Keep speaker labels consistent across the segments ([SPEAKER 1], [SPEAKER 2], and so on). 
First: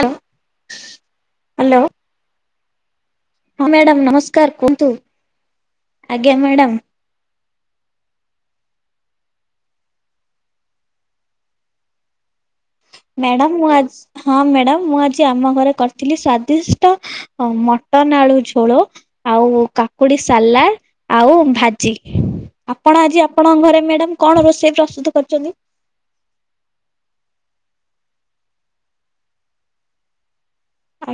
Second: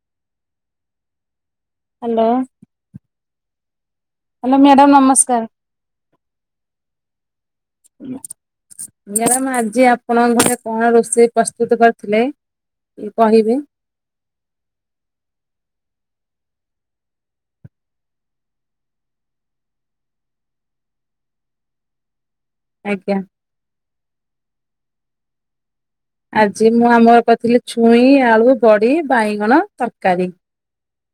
[SPEAKER 1] ଆଁ hello.
[SPEAKER 2] Hello.
[SPEAKER 1] ହଁ madam ନମସ୍କାର୍ କୁହନ୍ତୁ
[SPEAKER 2] ନମସ୍କାର।
[SPEAKER 1] ଆଜ୍ଞା ମ୍ୟାଡ଼ାମ୍
[SPEAKER 2] ମ୍ୟାଡାମ୍ ଆଜି ଆପଣଙ୍କ ଘରେ କଣ ରୋଷେଇ ପ୍ରସ୍ତୁତୁ କରିଥିଲେ?
[SPEAKER 1] ମ୍ୟାଡ଼ାମ୍
[SPEAKER 2] କହିବେ
[SPEAKER 1] ମୁଁ ଆ ହଁ ମ୍ୟାଡ଼ାମ୍ ମୁଁ ଆଜି ଆମ ଘରେ କରିଥିଲି ସ୍ଵାଦିଷ୍ଟ ଅ ମଟନ୍ ଆଳୁ ଝୋଳୋ ଆଉ କାକୁଡି ସାଲା ଆଉ ଭାଜି। ଆପଣ
[SPEAKER 2] ଆଜ୍ଞା।
[SPEAKER 1] ଆଜି ଆପଣଙ୍କ ଘରେ ମ୍ୟାଡ଼ାମ କଣ ରୋଷେଇ ପ୍ରସ୍ତୁତ କରୁଚନ୍ତି?
[SPEAKER 2] ଆଜି ମୁଁ ଆମର କରିଥିଲି ଛୁଇଁ, ଆଳୁ, ବଡି, ବାଇଗଣ ତରକାରୀ।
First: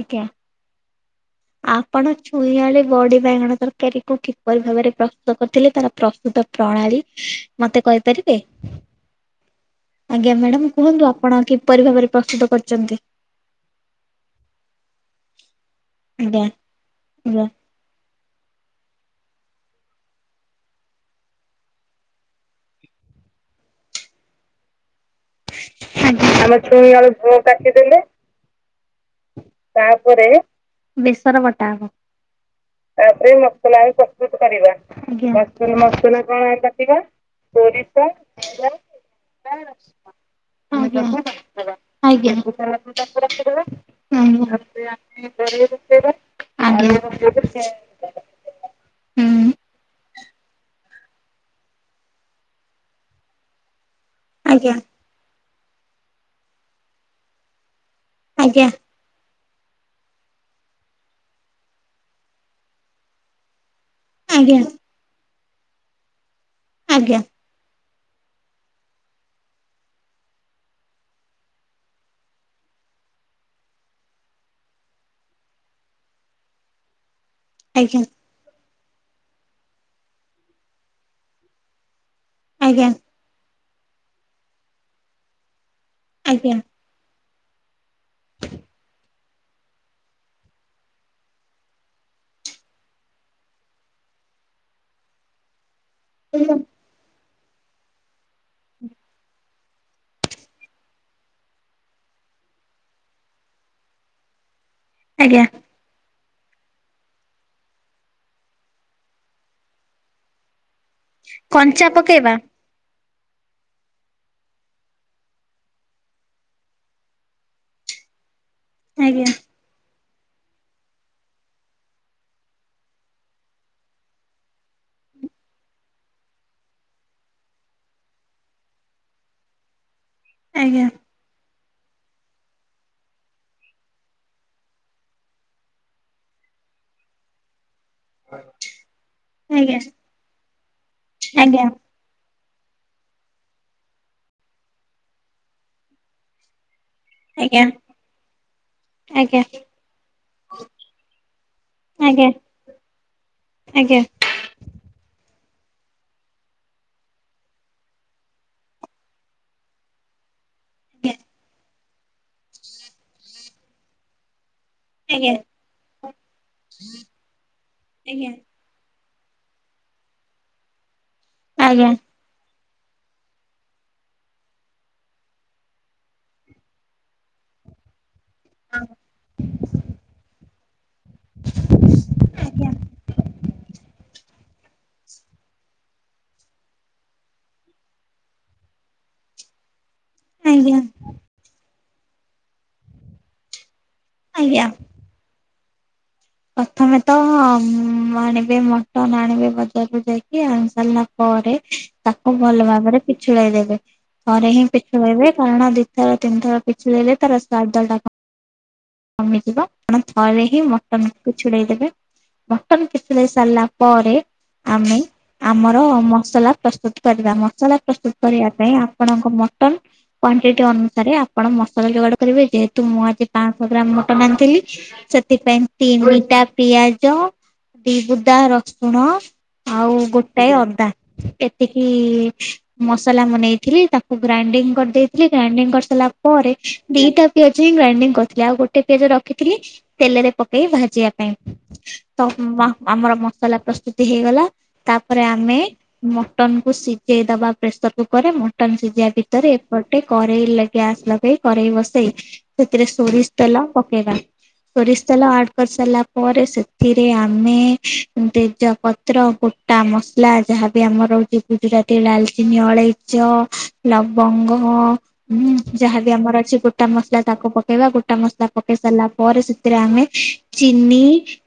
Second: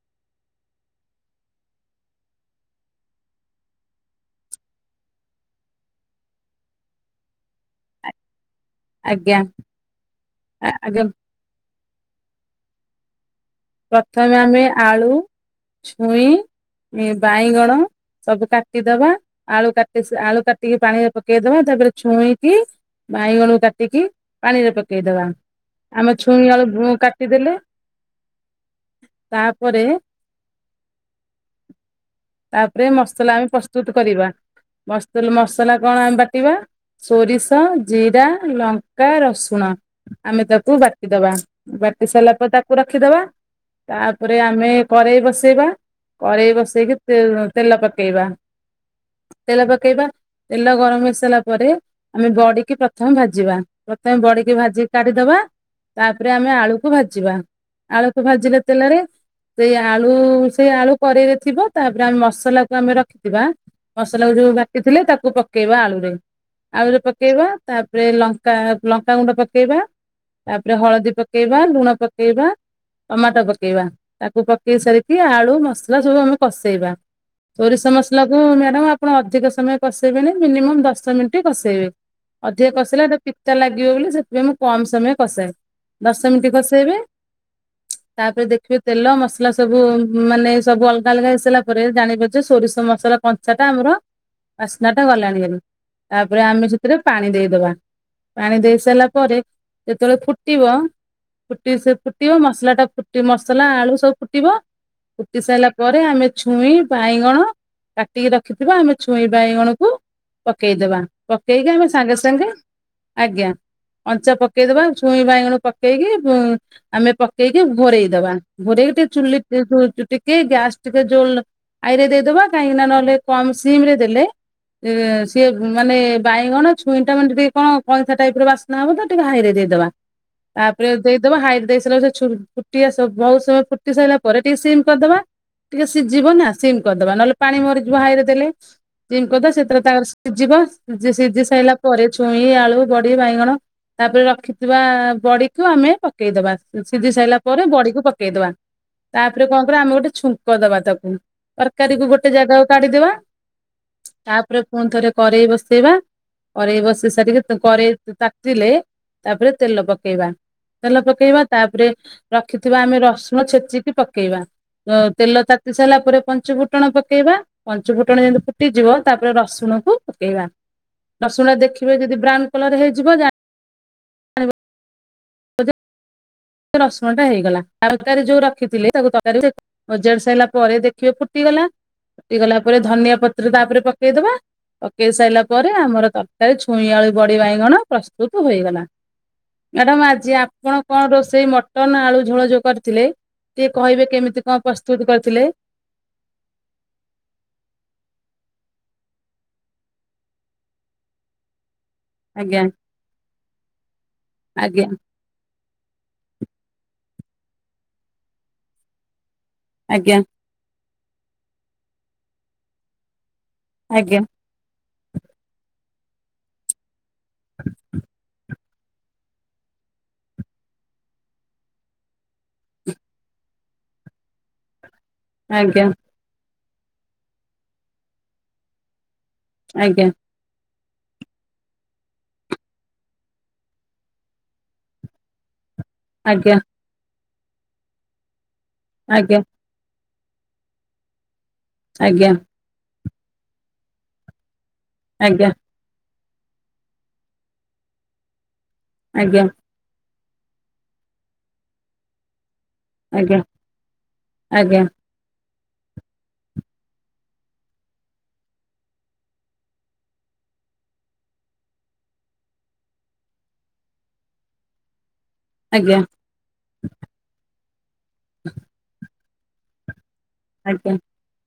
[SPEAKER 1] ଆଜ୍ଞା। ଆପଣ ଛୁଇଁ, ଆଳି, ବଡି, ବାଇଗଣ ତର୍କାରୀ କୁ କିପରି ଭାବରେ ପ୍ରସ୍ତୁତ କରିଥିଲେ ତାର ପ୍ରସ୍ତୁତ ପ୍ରଣାଳୀ ମତେ କହିପାରିବେ?
[SPEAKER 2] ଆଜ୍ଞା
[SPEAKER 1] ଆଜ୍ଞା ମ୍ୟାଡାାମ୍
[SPEAKER 2] ଆଜ୍ଞା
[SPEAKER 1] କୁହନ୍ତୁ ଆପଣ କିପରି ଭାବରେ ପ୍ରସ୍ତୁତ କରିଚନ୍ତି?
[SPEAKER 2] ପ୍ରଥମେ ଆମେ ଆଳୁ, ଛୁଇଁ,
[SPEAKER 1] ଆଜ୍ଞା ଆଜ୍ଞା
[SPEAKER 2] ବାଇଗଣ ସବୁ କାଟିଦବା ଆଳୁ କାଟି ଆଳୁ କାଟିକି ପାଣିରେ ପକେଇଦବା ତାପରେ ଛୁଇଁକି ବାଇଗଣୁ କାଟିକି ପାଣିରେ ପକେଇଦବା ଆମେ
[SPEAKER 1] ଆଜ୍ଞା
[SPEAKER 2] ଛୁଇଁ ଆଳୁ କାଟିଦେଲେ
[SPEAKER 1] ତାପରେ ବେସର ବଟା ହବ।
[SPEAKER 2] ତାପରେ ମସଲା ଆମେ ପ୍ରସ୍ତୁତୁ କରିବା।
[SPEAKER 1] ଆଜ୍ଞା।
[SPEAKER 2] [unintelligible] ମସଲା କଣ ଆମେ ବାଟିବା? ସୋରିଷ, ଜିରା, ଲଙ୍କା, ରସୁଣ ଆମେ ତାକୁ
[SPEAKER 1] ଆଜ୍ଞା ଆଜ୍ଞା।
[SPEAKER 2] ବାଟିଦେବା। ବାଟି ସାରିଲା ପରେ ତାକୁ
[SPEAKER 1] ଆଜ୍ଞା।
[SPEAKER 2] ରଖିଦବା। ତାପରେ ଆମେ କରେଇ ବସେଇବା କରେଇ ବସେଇକି ତେ
[SPEAKER 1] ଆଜ୍ଞା।
[SPEAKER 2] ତେଲ ପକେଇବା।
[SPEAKER 1] ହୁଁ
[SPEAKER 2] ତେଲ ପକେଇବା ତେଲ ଗରମ ହେଇସାରିଲା ପରେ ଆମେ ବଡିକି ପ୍ରଥମେ ଭାଜିବା ପ୍ରଥମେ ବଡିକି
[SPEAKER 1] ଆଜ୍ଞା
[SPEAKER 2] ଭାଜିିକି କାଢିଦବା ତାପରେ ଆମେ ଆଳୁକୁ ଭାଜିବା। ତ ଭାଜିଲା
[SPEAKER 1] ଆଜ୍ଞା
[SPEAKER 2] ତେଲରେ ସେଇ ଆଳୁ ସେଇ ଆଳୁ କରେଇରେ ଥିବ ତାପରେ ଆମେ ମସଲାକୁ ଆମେ ରଖିଥିବା ମସଲା କୁ ଯୁ
[SPEAKER 1] ଆଜ୍ଞା
[SPEAKER 2] ବାଟିଥିଲେ ତାକୁ ପକେଇବା ଆଳୁରେ ଆଳୁରେ
[SPEAKER 1] ଆଜ୍ଞା
[SPEAKER 2] ପକେଇବା ତାପରେ ଲଙ୍କା ଲଙ୍କାଗୁଣ୍ଡ ପକେଇବା ତାପରେ ହଳଦୀ ପକେଇବା ଲୁଣ ପକେଇବା ଟମାଟୋ ପକେଇବା ତାକୁ ପକେଇ ସାରିକି ଆଳୁ ମସଲା ସବୁ ଆମେ କଷେଇବା। ସୋରିଷ ମସଲା ଉଁ ମ୍ୟାଡ଼ାମ ଆପଣ ଅଧିକ ସମୟ କସେଇବେନି ମିନିମମ୍ ଦଶ ମିନିଟ୍ କସେଇବେ ଅଧିକ
[SPEAKER 1] ଆଜ୍ଞା
[SPEAKER 2] କଷେଇଲା ପିତା ଲାଗିବ ବୋଲି ସେଥିପାଇଁ ମୁଁ କମ ସମୟ କସାଏ ଦଶ ମିନିଟ୍
[SPEAKER 1] ଆଜ୍ଞା
[SPEAKER 2] କସେଇବେ ତାପରେ ଦେଖିବେ ତେଲ ମସଲା ସବୁ ମାନେ ସବୁ ଅଲଗା ଅଲଗା ହେଇସାରା ପରେ ଜାଣିବ ଯେ ସୋରିଷ ମସଲା କଞ୍ଚା ଟା ଆମର ବାସ୍ନା ଟା ଗଲାଣି ହେରି ତାପରେ
[SPEAKER 1] ଆଜ୍ଞା।
[SPEAKER 2] ଆମେ ସେଥିରେ ପାଣି ଦେଇଦବା। ପାଣି ଦେଇ ସାରିଲା ପରେ ଯେତେବେଳେ ଫୁଟିବ ଫୁଟ ସେ ଫୁଟିବ ମସ ମସଲା ଟା ଫୁଟି ମସଲା ଆଳୁ ସବୁ ଫୁଟିବ ଫୁଟି
[SPEAKER 1] ଆଜ୍ଞା
[SPEAKER 2] ସାଇଲା ପରେ ଆମେ ଛୁଇଁ ବାଇଗଣ କାଟିକି ରଖିଥିବା ଆମେ ଛୁଇଁ ବାଇଗଣକୁ ପକେଇଦବା ପକେଇକି
[SPEAKER 1] କଞ୍ଚା
[SPEAKER 2] ଆମେ ସାଙ୍ଗେ
[SPEAKER 1] ପକେଇବା
[SPEAKER 2] ସାଙ୍ଗେ ଆଜ୍ଞା କଞ୍ଚା ପକେଇଦବା ଝୁଇଁ ବାଇଗଣ ପକେଇକି ଆମେ ପ ପକେଇକି ଘରେଇ ଦବା ଘରେକି ଟିକେ
[SPEAKER 1] ଆଜ୍ଞା
[SPEAKER 2] ଚୁଲି ଟେ କି ଗ୍ୟାସ୍ ଟିକେ ଜୋ ହାଇରେ ଦେଇଦବା କାହିଁକି ନା ନହେଲେ କମ ସିମରେ ଦେଲେ ସିଏ ମାନେ ବାଇଗଣ ଛୁଇଁଟା ମେଣ୍ଟ ବି କଣ କଇଁଥ ଟାଇପ ର ବାସ ନା ମ ତ ଟିକେ ହାଇରେ ଦେଇଦବା
[SPEAKER 1] ଆଜ୍ଞା
[SPEAKER 2] ତାପରେ ଦେଇଦବା ହାଇରେ ଦେଇ ସାରିଲା ଛୁରୁ ଫୁଟି ଆସ ବହୁତ ସମୟ ଫୁଟି ସାଇଲା ପରେ ଟିକେ ସିମ କରିଦବା। ଟିକେ ସିଝିବ ନା ସିମ୍ କରିଦବା ନହେଲେ ପାଣି ମରିଯିବ ହାଇରେ ଦେଲେ ଜିମ କର ଦେବା
[SPEAKER 1] ଆଜ୍ଞା
[SPEAKER 2] ସେଥିରେ ତା ସିଝିବ ସି ସିଝି
[SPEAKER 1] ଆଜ୍ଞା
[SPEAKER 2] ସାଇଲା ପରେ ଛୁଇଁ ଆଳୁ ବଡି ବାଇଗଣ ତାପରେ ରଖିଥିବା ବଡିକୁୁ ଆମେ ପକେଇଦବା। ସିଝି ସାଇଲା
[SPEAKER 1] ଆଜ୍ଞା
[SPEAKER 2] ପରେ ବଡିକୁ ପକେଇଦବା।
[SPEAKER 1] ଆଜ୍ଞା ଆଜ୍ଞା
[SPEAKER 2] ତାପରେ କଣ କରିବା ଆମେ ଗୋଟେ ଛୁଙ୍କ ଦବା ତାକୁ ତରକାରୀକୁ ଗୋଟେ
[SPEAKER 1] ଆଜ୍ଞା
[SPEAKER 2] ଜାଗା କାଢିଦବା।
[SPEAKER 1] ଆଜ୍ଞା।
[SPEAKER 2] ତାପରେ ପୁଣି ଥରେ କରେଇ ବସେଇବା କରେଇ ବସି ସାରିକି କରେଇ ତାତିିଲେ ତାପରେ ତେଲ ପକେଇବା। ତେଲ ପକେଇବା ତାପରେ ରଖିଥିବା ଆମେ ରସୁଣ ଛେଚିକି ପକେଇବା ତେଲ
[SPEAKER 1] ଆଜ୍ଞା
[SPEAKER 2] ତାତି ସାରିଲା ପରେ ପଞ୍ଚ ଫୁଟଣ ପକେଇବା ପଞ୍ଚୁ
[SPEAKER 1] ଆଜ୍ଞା
[SPEAKER 2] ଫୁଟଣ
[SPEAKER 1] ଆଜ୍ଞା
[SPEAKER 2] ଯେମିତି ଫୁଟିଯିବ ତାପରେ ରସୁଣକୁ ପକେଇବା ରସୁଣ ଦେଖିବେ ଯଦି ବ୍ରାଉନ କଲର ହେଇଯିବ ଯା ସେ ରସୁଣ ଟା ହେଇଗଲା ତରକାରୀ ଯୋଉ ରଖିଥିଲି ତାକୁ ତରକାରୀ ଅଜାଡ଼ି ସାଇଲା ପରେ ଦେଖିବ ଫୁଟିଗଲା ଫୁଟିଗଲା
[SPEAKER 1] ଆଜ୍ଞା
[SPEAKER 2] ପରେ ଧନିଆ ପତ୍ର ତାପରେ ପକେଇଦବା ପକେଇ ସାରିଲା ପରେ ଆମର ତରକାରୀ ଛୁଇଁ ଆଳୁ ବଡି ବାଇଗଣ ପ୍ରସ୍ତୁତୁ ହୋଇଗଲା। ମ୍ୟାଡ଼ାମ ଆଜି
[SPEAKER 1] ଆଜ୍ଞା
[SPEAKER 2] ଆପଣ କଣ ରୋଷେଇ ମଟନ ଆଳୁ ଝୋଳଝୋ କରିଥିଲେ ଟିକେ କହିବେ? କେମିତି କଣ
[SPEAKER 1] ଆଜ୍ଞା
[SPEAKER 2] ପ୍ରସ୍ତୁତ କରିଥିଲେ?
[SPEAKER 1] ପ୍ରଥମେ ତ ଆଣିବେ ମଟନ ଆଣିବେ ବଜାରରୁ ଯାଇକି ଆଣି ସାରିଲା ପରେ ତାକୁ
[SPEAKER 2] ଆଜ୍ଞା
[SPEAKER 1] ଭଲ ଭାବରେ ପିଛୁଳେଇ ଦେବେ ପରେଥରେ ହିଁ
[SPEAKER 2] ଆଜ୍ଞା
[SPEAKER 1] ପିଛୁଳେଇବେ କାରଣ ଦି ଦି ଥର ତିିନି ଥର ପିଛେଲେଇଲେ ତାର ସ୍ୱାଦ ଟା କମିଯିବ ଆପଣ
[SPEAKER 2] ଆଜ୍ଞା
[SPEAKER 1] ଥରେ ହିଁ ମଟନ୍ ପିଛେଳେଇ ଦେବେ ମଟନ୍ ପିଛେଳେଇ ସାରିଲା ପରେ ଆମେ ଆମର ମସଲା ପ୍ରସ୍ତୁତ କରିବା ମସଲା ପ୍ରସ୍ତୁତ କରିବା ଆପଣଙ୍କ ମଟନ? କ୍ୱାଣ୍ଟିଟି ଅନୁସାରେ ଆପଣ ମସଲା ଯୋଗାଡ଼ କରିବେ ଯେହେତୁ ମୁଁ ଆଜି ପା ମଟନ୍ ଆଣିଥିଲି ସେଥିପାଇଁ
[SPEAKER 2] ଆଜ୍ଞା
[SPEAKER 1] ତିନିଟ ପିଆଜ ଦିିବୁଦା ରସୁଣ ଆଉ
[SPEAKER 2] ଆଜ୍ଞା
[SPEAKER 1] ଗୋଟ ଟାଏ ଅଦାଏତିକି ମସଲା ମନେଇଥିଲି ତାକୁ ଗ୍ରାଇଣ୍ଡିଙ୍ଗ କରିଦେଇଥିଲି ଗ୍ରାଇଣ୍ଡିଙ୍ଗ କରିସାରିଲା ପରେ
[SPEAKER 2] ଆଜ୍ଞା
[SPEAKER 1] ଦିଟା ପିଆଜ ହିଁ ଗ୍ରାଇଣ୍ଡିଙ୍ଗ କରିଥିଲି ଆଉ ଗୋଟେ ପିଆଜ
[SPEAKER 2] ଆଜ୍ଞା ଆଜ୍ଞା
[SPEAKER 1] ରଖିଥିଲି। ତେଲରେ ପକେଇ ଭାଜିବା ପାଇଁ ତ ଆମର ମସଲା ପ୍ରସ୍ତୁତି ହେଇଗଲା। ତାପରେ
[SPEAKER 2] ଆଜ୍ଞା
[SPEAKER 1] ଆମେ ମଟନ କ ସିଝେଇ ଦବା ପ୍ରେସର କୁକର ରେ ମଟନ୍ ସିେଇ
[SPEAKER 2] ଆଜ୍ଞା
[SPEAKER 1] ଭିତରେ ଏପଟେ କରେଇ ଗ୍ୟାସ୍ ଲଗେଇ କରେେଇ ବସେଇ ସେଥିରେ ସୋରିଷ ତେଲ ପକେଇବା
[SPEAKER 2] ଆଜ୍ଞା
[SPEAKER 1] ସୋରିଷ ଲ ଆଡ କରି ସାରିଲା ପରେ ସେଥିରେ ଆମେ ତେଜ ପତ୍ର ତା ମସଲା ଯାହାବି ଆମର ରହୁଛି ଗୁଜୁରାତି ଡାଲଚିନି ଅଳେଇଚ ଲବଙ୍ଗ। ହୁଁ
[SPEAKER 2] ଆଜ୍ଞା ଆଜ୍ଞା ଆଜ୍ଞା
[SPEAKER 1] ଯାହାବି ଆମର ଅଛି ଗୋଟା ମସଲା ତାକୁ ପକେଇବା ଗୋଟା ମସଲା ପକେଇ ସାରିଲା ପରା ସୁିତରାଙ୍ଗ ଚିିନି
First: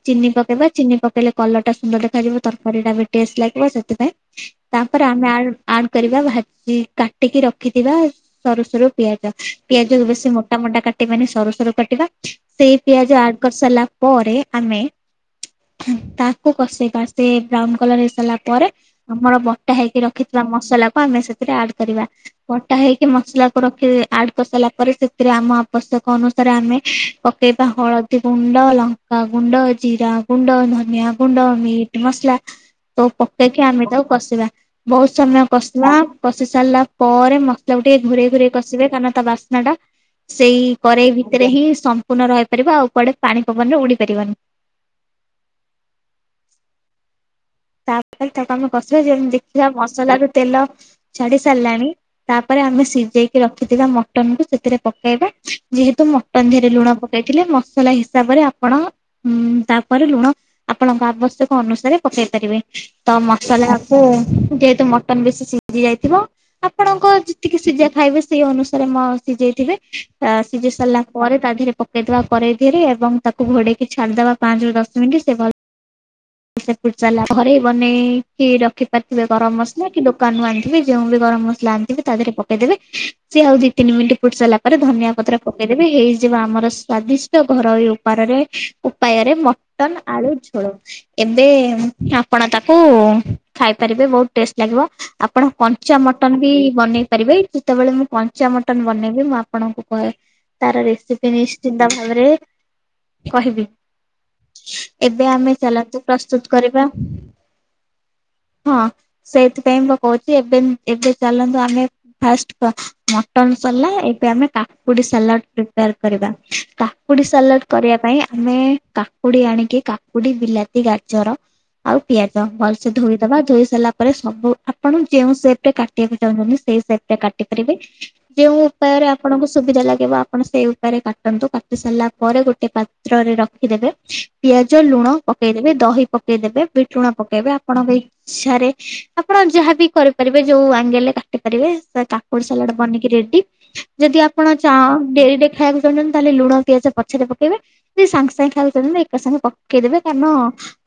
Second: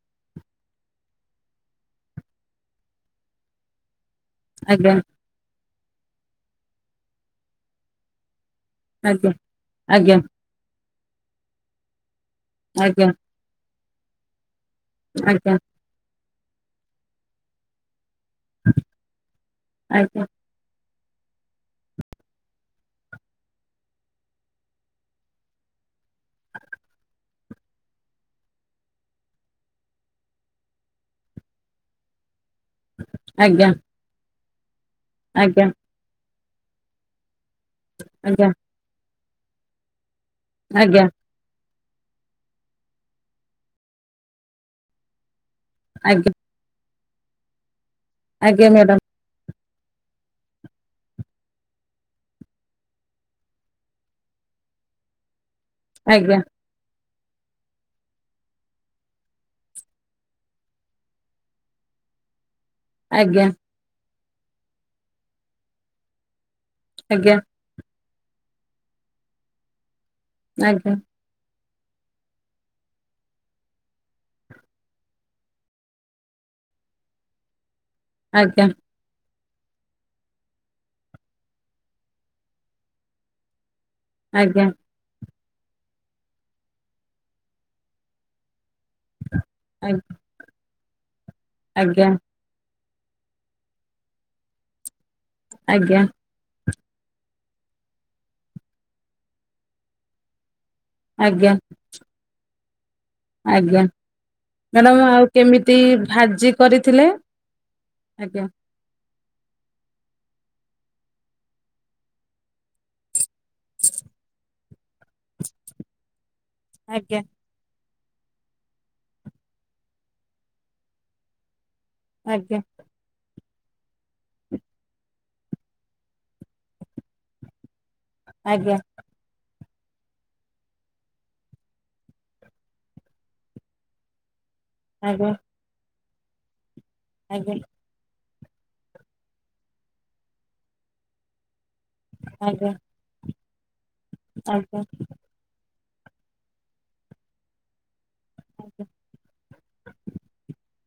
[SPEAKER 1] ଚିନି ପକେଇବା ଚିନି ପକେଇଲେ କଲର ଟା ସୁନ୍ଦର ଦେଖାଯିବ ତରକାରୀ ଟା ବି ଟେଷ୍ଟ ଲାଗିବ ସେଥିପାଇଁ ତାପରେ ଆମେ ଆଡ କରିବା ଭାଜି କାଟିକି ରଖିଥିବା ସରୁ ସରୁ ପିଆଜ
[SPEAKER 2] ଆଜ୍ଞା ଆଜ୍ଞା ଆଜ୍ଞା ଆଜ୍ଞା ଆଜ୍ଞା ଆଜ୍ଞା
[SPEAKER 1] ପିଆଜ କ ବେଶୀ ମୋଟା ମୋଟା କାଟ ମାନେ ସରୁ ସରୁ କଟିବା। ସେଇ
[SPEAKER 2] ଆଜ୍ଞା
[SPEAKER 1] ପିଆଜ ଆଡ କରି ସାରିଲା ପରେ ଆମେ
[SPEAKER 2] ଆଜ୍ଞା।
[SPEAKER 1] ତାକୁ କଷେଇବା ସେ ବ୍ରାଉନ କଲର ହେଇସାରିଲା ପରେ ଆମର ବଟା ହେଇକି ରଖିଥିବା ମସଲା ଆମେ ସେଥିରେ ଆଡ କରିବା କଟା ହେଇକି ମସଲାକୁ ରଖି ଆଡ କରିସାରିଲା ପରେ ସେଥିରେ ଆମ ପୋଷାକ ଅନୁସାରେ ଆମେ ପକେଇବା ହଳଦୀ ଗୁଣ୍ଡ ଲଙ୍କା ଗୁଣ୍ଡ ଜିରା ଗୁଣ୍ଡନନିଆ ଗୁଣ୍ଡ ମିଟ୍ ମସଲା ତକୁ ପକେଇକି
[SPEAKER 2] ଆଜ୍ଞା
[SPEAKER 1] ଆମେ ତାକୁ କଷିବା ବହୁତ ସମୟ
[SPEAKER 2] ଆଜ୍ଞା ଆଜ୍ଞା
[SPEAKER 1] କଷିବା କଷି ସାରିଲା ପରେ ଯେମତି ଟିକେ ଘୋରେଇ
[SPEAKER 2] ଆଜ୍ଞା
[SPEAKER 1] ଘରେଇ କସିବେ କାରଣ ତା ବାସ୍ନା ଟା ସେଇ କରେଇ ଭିତରେ ହିଁ ସମ୍ପୂର୍ଣ୍ଣ ରହିପାରିବ ଆଉ କୁଆଡେ ପାଣି ପବନ ରେ ଉଡି ପାରିବନି।
[SPEAKER 2] ଆଜ୍ଞା।
[SPEAKER 1] ଖାଲି ତାକୁ
[SPEAKER 2] ଆଜ୍ଞା
[SPEAKER 1] ଆମେ
[SPEAKER 2] ମ୍ୟାଡ଼ାମ
[SPEAKER 1] କସିବା ଯେମତି ଦେଖିଆ ମସଲା ରୁ ତେଲ ଛାଡି ସାରିଲାଣି ତାପରେ ଆମେ ସିଜେଇକି ରଖିଥିବା ମଟନକୁ ସେଥିରେ ପକେଇବା। ଯେହେତୁ
[SPEAKER 2] ଆଜ୍ଞା
[SPEAKER 1] ମଟନ୍ ଧିଏରେ ଲୁଣ ପକେଇଥିଲେ ମସଲା ହିସାବରେ ଆପଣ ହୁଁଉଁ ତାପରେ ଲୁଣ ଆପଣଙ୍କ ଆବଶ୍ୟକ ଅନୁସାରେ ପକେଇ ପାରିବେ ତ
[SPEAKER 2] ଆଜ୍ଞା
[SPEAKER 1] ମସଲାକୁ ଯେହେତୁ ମଟନ୍ ବେଶୀ ସିଝି ଯାଇଥିବ [inaudible] ଆପଣଙ୍କ
[SPEAKER 2] ଆଜ୍ଞା
[SPEAKER 1] ଯେତିକି ସିଝା ଖାଇବେ ସେଇ ଅନୁସାରେ ମ ସିଝେଇଥିବେ ସିଝେଇ
[SPEAKER 2] ଆଜ୍ଞା
[SPEAKER 1] ସାରିଲା ପରେ ତା ଧିରେ ପକେଇଦବା ପରେ ଧରେ ଏବଂ ତାକୁ ଘୋଡେଇକି ଛାଡିଦବା ପାଞ୍ଚ ରରୁ ଦଶ ମିନିଟ୍ ସେ ଭଲ ସେଲା ଘରେ ବନେଇକି
[SPEAKER 2] ଆଜ୍ଞା
[SPEAKER 1] ରଖି ଥିବେ ଗରମ ମସଲା କି ଦୋକାନୁ ଆଣିଥିବେ ଯେଉଁ ବି ଗରମ ମସଲା ଆଣିଥିବେ ତା ଦେହରେ ପକେଇଦବେ ସି ଆଉ ଦି ତିନି ମିନିଟ ଫୁଟ ସାରିଲା
[SPEAKER 2] ଆଜ୍ଞା
[SPEAKER 1] ପରେ ଧନିଆ ପତ୍ର ପକେଇଦେବେି ହେଇଯିବ ଆମର ସ୍ଵାଦିଷ୍ଟ ଘରୋଇ ଉପାରରେ ଉପାୟରେ ମଟନ୍ ଆଳୁ ଝୋଳ ଏବେ
[SPEAKER 2] ଆଜ୍ଞା
[SPEAKER 1] ଆପଣ ତାକୁ ଖାଇପାରିବେ ବହୁତ ଟେଷ୍ଟ ଲାଗିବ ଆପଣ କଞ୍ଚ
[SPEAKER 2] ଆଜ୍ଞା
[SPEAKER 1] ମ ଟନ୍ ବି ବନେଇ ପାରିବେ ଯେତେବେଳେ ମୁଁ କଞ୍ଚା ମଟନ୍ ବନେଇବି ମୁଁ ଆପଣଙ୍କୁ କ ତାର ରେସ୍ ଏବେ
[SPEAKER 2] ଆଜ୍ଞା
[SPEAKER 1] ନିଶ୍ଚିନ୍ତ ଭାବରେ। କହିବି
[SPEAKER 2] ଆଜ୍ଞା ମ୍ୟାଡ଼ାମ
[SPEAKER 1] ଏବେ
[SPEAKER 2] ଆଉ
[SPEAKER 1] ଆମେ
[SPEAKER 2] କେମିତି
[SPEAKER 1] ଚାଲନ୍ତୁ ପ୍ରସ୍ତୁତ
[SPEAKER 2] ଭାଜି
[SPEAKER 1] କରିବା
[SPEAKER 2] କରିଥିଲେ? ଆଜ୍ଞା।
[SPEAKER 1] ହଁ ସେଇଥିପେଇଁ ମୁଁ ପା କହୁଛି ଏବେ ଉମ ଏବେ ଚାଲନ୍ତୁ ଆମେ ଫାଷ୍ଟ ମଟନ ସରଲାଏବେ ଆମେ କାକୁଡି ସାଲାଡ ପ୍ରିପେୟାର କରିବା
[SPEAKER 2] ଆଜ୍ଞା
[SPEAKER 1] କାକୁଡି ସାଲାଡ କରିବା ପାଇଁ ଆମେ କାକୁଡି ଆଣିକି କାକୁଡି ବିଲାତି ଗାଜର ଆଉ ପିଆଜ
[SPEAKER 2] ଆଜ୍ଞା
[SPEAKER 1] ଭଲ ସେ ଧୋଇଦବା। ଧୋଇ ସାରିଲା ପରେ ସବୁ ଆପଣ ଯେଉଁ ସେପରେ କାଟିଆକୁ ଚାହୁଁଛନ୍ତି ସେଇ ସେପରେ କାଟି ପାରିବେ। ଯେଉଁ
[SPEAKER 2] ଆଜ୍ଞା
[SPEAKER 1] ଉପାୟରେ ଆପ୍ ପଣଙ୍କୁ ସୁବିଧା ଲାଗିବ ଆପଣ ସେଇ ଉପାୟରେ କାଟନ୍ତୁ। କାଟି ସାରିଲା ପରେ ଗୋଟେ ପାତ୍ରରେ ରଖିଦେବେ। ପିଆଜ, ଲୁଣ
[SPEAKER 2] ଆଜ୍ଞା
[SPEAKER 1] ପକେଇଦେବେ, ଦହି ପକେଇଦେବେ, ବିିଟ୍ ଲୁଣ ପକେଇବେ
[SPEAKER 2] ଆଜ୍ଞା
[SPEAKER 1] ଆପଣଙ୍କ ଇ ଚ୍ଛାରେ ଆପଣ ଯାହାବି କରିପାରିବେ ଯୋଉ ଆଙ୍ଗେଲରେ କାଟି ପାରିବେ। [unintelligible] କାକୁଡି ସାଲାଡ
[SPEAKER 2] ଆଜ୍ଞା
[SPEAKER 1] ବନିକି ରେଡି ଯଦି ଆପଣ ଚାଁ
[SPEAKER 2] ଆଜ୍ଞା ଆଜ୍ଞା ଆଜ୍ଞା
[SPEAKER 1] ଡେରିରେ ଖାଇବାକୁ ଚାହୁଁଛନ୍ତି ତାହେଲେ ଲୁଣ, ପିଆଜ ପଛରେ ପକେଇବେ। ଯଦି ସାଙ୍ଗେ ସାଙ୍ଗେ ଖାଇବାକୁ ଚାହୁଁଚନ୍ତି ଏକା ସାଙ୍ଗେ ପକେଇଦେବେ କାରଣ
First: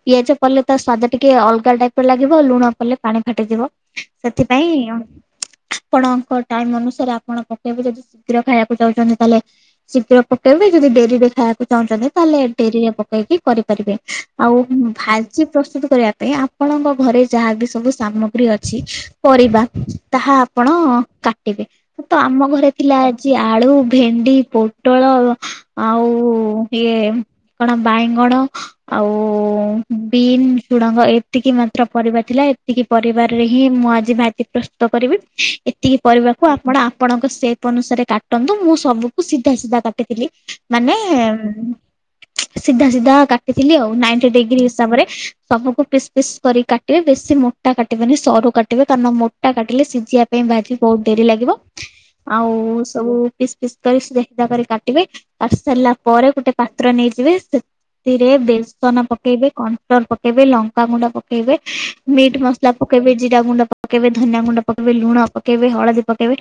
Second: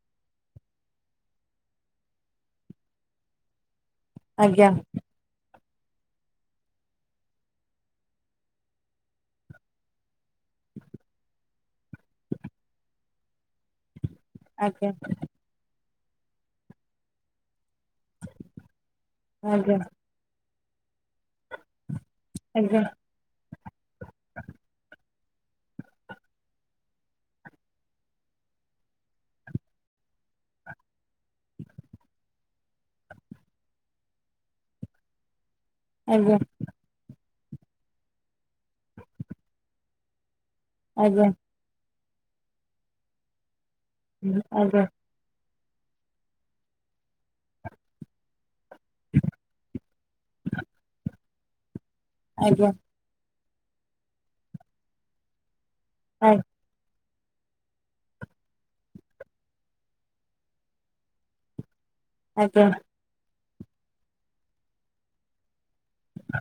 [SPEAKER 1] ପିଆଜ ପଡିଲେ ତା ସ୍ଵାଦ ଟିକେ ଅଲଗା ଟାଇପର ଲାଗିବ। ଲୁଣ ପଡିଲେ ପାଣି ଫାଟିଯିବ।
[SPEAKER 2] ଆଜ୍ଞା ଆଜ୍ଞା ଆଜ୍ଞା ଆଜ୍ଞା
[SPEAKER 1] ସେଥିପାଇଁ
[SPEAKER 2] ଆଜ୍ଞା
[SPEAKER 1] ଉଁ ଆଃ। ଆପଣଙ୍କ ଟାଇମ୍ ଅନୁସାରେ ଆପଣ ପକେଇବେ ଯଦି ଶୀଘ୍ର ଖାଇଆକୁ ଚାହୁଁଚନ୍ତି ତାହେଲେ ଶୀଘ୍ର ପକେଇବେ ଯଦି ଡେରିରେ ଖାୟାକୁ ଚାହୁଁଛନ୍ତି ତାହେଲେ ଡେରିରେ ପକେଇକି କରିପାରିବେ। ଆଉ ଭା ଜି ପ୍ରସ୍ତୁତ କରିବା ପାଇଁ ଆପଣଙ୍କ ଘରେ ଯାହା ବି ସବୁ ସାମଗ୍ରୀ ଅଛି ପରିବା ତାହା ଆପଣ କାଟିବେ। ତ ଆମ ଘରେ ଥିଲା କିଛି ଆଳୁ, ଭେଣ୍ଡି, ପୋଟଳ ଆଉ ଇଏ କଣ ବାଇଁଗଣ ଆଉ ବିନ୍, ଝୁଡ଼ଙ୍ଗ ଏତିକି ମାତ୍ର ପରିବା ଥିଲା। ଏତିକି ପରିବାରରେ ହିଁ ମୁଁ ଆଜି ଭାଜି ପ୍ରସ୍ ସ୍ତୁତ କରିବି। ଏତିକି ପରିବାକୁ ଆପ୍ ପଣ ଆପଣଙ୍କ ସେପ୍ ଅନୁସାରେ କାଟନ୍ତୁ। ମୁଁ ସବୁକୁ ସିଧା ସିଧା କାଟିଥିଲି। ମାନେ
[SPEAKER 2] ଆଜ୍ଞା।
[SPEAKER 1] ଉଁ ସିଧା ସିଧା କାଟିଥିଲି ଆଉ। ନାଇଣ୍ଟି
[SPEAKER 2] ଆଜ୍ଞା ଆଜ୍ଞା ଆଜ୍ଞା ଆଜ୍ଞା ଆଜ୍ଞା ଆଜ୍ଞା ଆଜ୍ଞା ଆଜ୍ଞା ଆଜ୍ଞା ଆଜ୍ଞା ଆଜ୍ଞା ଆଜ୍ଞା
[SPEAKER 1] ଡିଗ୍ରୀସ୍
[SPEAKER 2] ଆଜ୍ଞା
[SPEAKER 1] ରେ ସବୁକୁ ପିସ୍ ପିସ୍ କରି କାଟିବେ। ବେଶି ମୋଟା କାଟିବେନି ସରୁ କାଟ୍ କାଟିବେ କାରଣ ମୋଟା କାଟିଲେ ସିଝିଆ ପାଇଁ ଭାଜିି ବହୁତ ଡେରି ଲାଗିବ। ଆଉ
[SPEAKER 2] ଆଜ୍ଞା
[SPEAKER 1] ସବୁ ପିସ୍ ପିସ୍ କରି ସିଧା କରି କାଟିବେ। କାଟି ସାରିଲା ପରେ ଗୋଟେ ପାତ୍ର ନେଇଯିବେ, ସେଥିରେ ବେସନ ପକେଇବେ। କନଫ୍ଲୋର୍ ପକେଇବେ, ଲଙ୍କାଗୁଣ୍ଡ ପକେଇବେ, ମିଟ୍ ମସଲା ପକ୍ କେଇବେ, ଜିରା ଗୁଣ୍ଡ ପକେଇବେ, ଧନିଆ ଗୁଣ୍ଡ ପକେଇବେ, ଲୁଣ ପକେଇବେ, ହଳଦୀ ପକେଇବେ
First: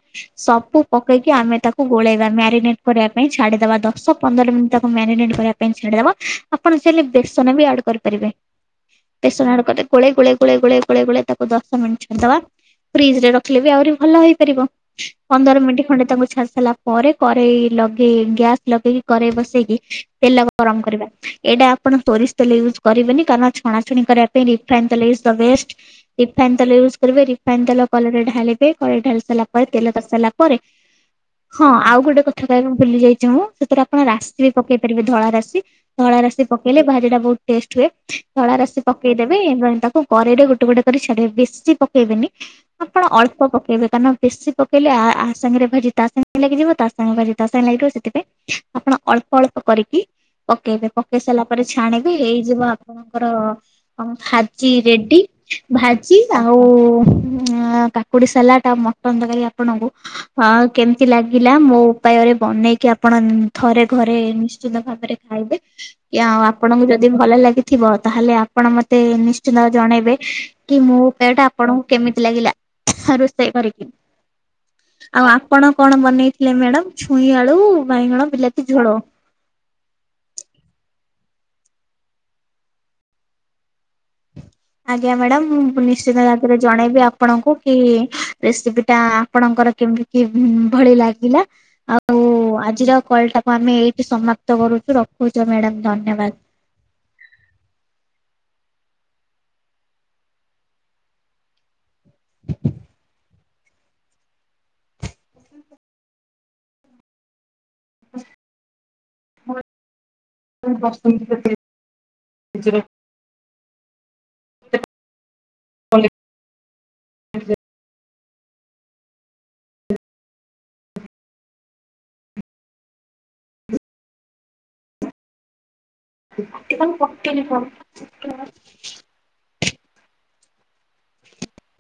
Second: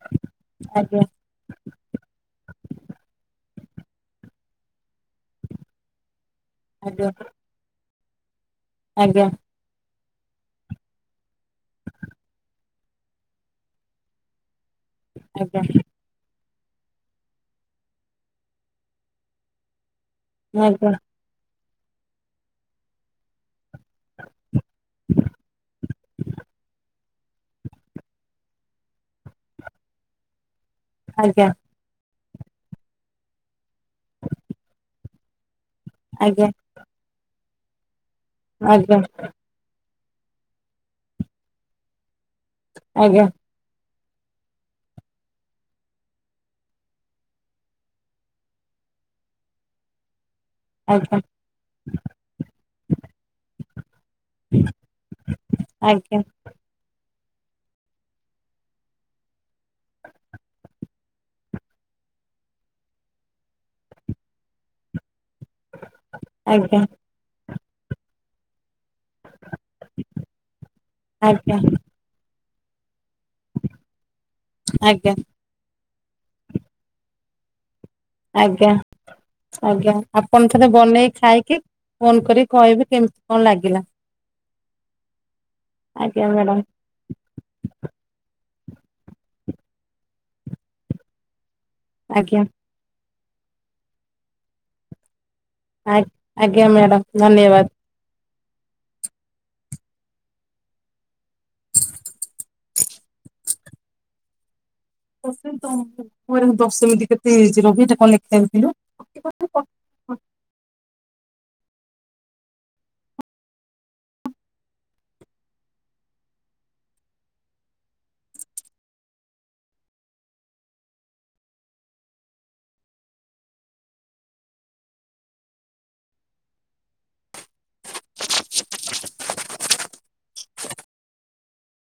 [SPEAKER 1] ସବୁ ପକେଇକ୍ କି ଆମେ ତାକୁ ଗୋଳେଇବା। ମ୍ୟାରିନେଟ୍ କରିବା ପାଇଁ ଛାଡିଦବା। ଦଶ ପନ୍ଦର ମିନିଟ୍ ତାକୁ ମ୍ୟାରିନେଟ୍ କରିବା ପାଇଁ ଛାଡିଦବ। ଆପଣ ଚାହିଁଲେ ବେସନ ବି ଆଡ୍ କରିପାରିବେ। ବେସନ ଆଡ୍ କରି ଗୋଳେଇ ଗୋଳେଇ ଗୋଳେଇ ଗୋଳେଇ ଗୋଳେଇ ଗୋଳେଇ ତାକୁ ଦଶ ମିନିଟ୍ ଛାଡିଦବା। ଫ୍ରିଜରେ ରଖିଲେ ବି ଆହୁରି ଭଲ ହେଇପାରିବ। ପନ୍ଦର ମିନିଟ୍ ଖଣ୍ଡେ ତାଙ୍କୁ ଛାଡ଼ି ସାରିଲା ପରେ କରେଇ ଲଗେଇ ଗ୍ୟାସ୍ ଲଗେଇକି କରେଇ ବସେଇକି ତେଲ ଗରମ କରିବା। ଏଇଟା ଆପଣ ସୋରିଷ ତେଲ ୟୁଜ୍ କରିବେନି କାରଣ ଛ୍ ଣାଛୁଣି କରିବା ପାଇଁ ରିଫାଇନ୍ ତେଲ ଇଜ ଦ ବେଷ୍ଟ। ରିଫାଇନ୍ ତେଲ ୟୁଜ୍ କରିବେ। ରିଫାଇନ ତେଲ କଲେଇରେ ଢାଳିବେ। କରେଇ ଢାଲି ସାରିଲା ପରେ ତେଲ ତାତି ସାରିଲା ପରେ
[SPEAKER 2] ଆଜ୍ଞା।
[SPEAKER 1] ହଁ ଆଉ ଗୋଟେ କଥା କହିବାକୁ ଭୁଲି ଯାଇଛି ମୁଁ। ସେଥିରେ ଆପଣ ରାଶି ବି ପକେଇ ପାରିବେ ଧଳା ରାଶି। ଧଳା ରଶି ପକେଇଲେ ଭାଜଟା ବହୁତ ଟେଷ୍ଟ ହୁଏ। ଧଳା ରଶି ପକେଇଦେବେ ଇଭେନ ତାକୁ କରେଇରେ ଗୋଟେ ଗୋଟେ କରି ଛାଡିବେ ବେଶୀ ପକେଇବେନି। ଆପଣ ଅଳ୍ପ ପକେଇବେ କାରନ୍ ବେଶୀ ପକେଇଲେ ଆ-ଆ ସାଙ୍ଗେରେ ଭାଜି ତା ସାଙ୍ଗେରେ ଲାଗିଯିବ ତା ସାଙ୍ଗେରେ ଭାଜି ତା ସାଙ୍ଗେରେ ଲାଗିଯିବ ସେଥିପାଇଁ ଆପଣ ଅଳ୍ପ ଅଳ୍ପ କରିକି ପକେଇବେ। ପକେଇ ସାରିଲା ପରେ ଛାଣିବି। ହେଇ ଯିବ ଆପଣଙ୍କର ଅଁ ଭାଜି ରେଡି। ଭାଜି ଆଉ ଉଁ ଉଆଁ କାକୁଡି ସାଲାଟ୍ ଆଉ ମଟନ ତରକାରୀ ଆପଣଙ୍କୁ ଆଁ କେମିତି ଲାଗିଲା ମୋ ଉପାୟରେ ବନେଇକି ଆପଣ ଉଁ ଥରେ ଘରେ ନିଶ୍ଚିନ୍ତ ଭାବରେ ଖାଇବେ। କି ଆଉ ଆପଣଙ୍କୁ ଯଦି ଭ ଭଲ ଲାଗିଥିବ ତାହେଲେ ଆପଣ ମତେ ନିଶ୍ଚିନ୍ତ ଜଣେଇବେ କି ମୋ ଉପାୟଟା ଆପଣଙ୍କୁ କେମିତି ଲାଗିଲା ରୋଷେଇ କରିକ।
[SPEAKER 2] ଆଜ୍ଞା
[SPEAKER 1] ଆଉ ଆପ୍ ପଣ କଣ ବନେଇଥିଲେ ମ୍ୟାଡ଼ାମ ଛୁଇଁ ଆଳୁ ବାଇଗଣ
[SPEAKER 2] ଆଜ୍ଞା ଆଜ୍ଞା
[SPEAKER 1] ବିଲାତି ଝୋଳ।
[SPEAKER 2] ଆଜ୍ଞା ଆପଣ ଥରେ ବନେଇକି ଖାଇକି ଫୋନ୍ କରି କହିବେ କେମିତି କଣ ଲାଗିଲା।
[SPEAKER 1] ଆଜ୍ଞା ମ୍ୟାଡାାମ ମୁଁ ନିଶ୍ଚିନ୍ତ
[SPEAKER 2] ଆଜ୍ଞା
[SPEAKER 1] ଜାଗରେ
[SPEAKER 2] ମ୍ୟାଡାମ
[SPEAKER 1] ଜଣେଇବି ଆ ଆପଣଙ୍କୁ କି ରେସିପି ଟା ଆପଣଙ୍କର କେମିତି କି ଭଳି ଲାଗିଲା ଆଉ
[SPEAKER 2] ଆଜ୍ଞା।
[SPEAKER 1] ଆଜିର କଲ୍ ଟାକୁ ଆମେ ଏଇଠି ସମାପ୍ତ କରୁଛୁ ରଖୁଛୁ ମ୍ୟାଡାମ
[SPEAKER 2] ଆ
[SPEAKER 1] ଧନ୍ୟବାଦ।
[SPEAKER 2] ଆଜ୍ଞା ମ୍ୟାଡ଼ାମ ଧନ୍ୟବାଦ। [inaudible] ତୁ ଦଶମୀ କେତେ ହେଇ ରବି ଏଟା କଣ ଲେଖା ହେଇଥିଲୁ।
[SPEAKER 1] ବସଛନ୍ତି କେତେ ନିଜରେ? [unintelligible] କଣ ପନି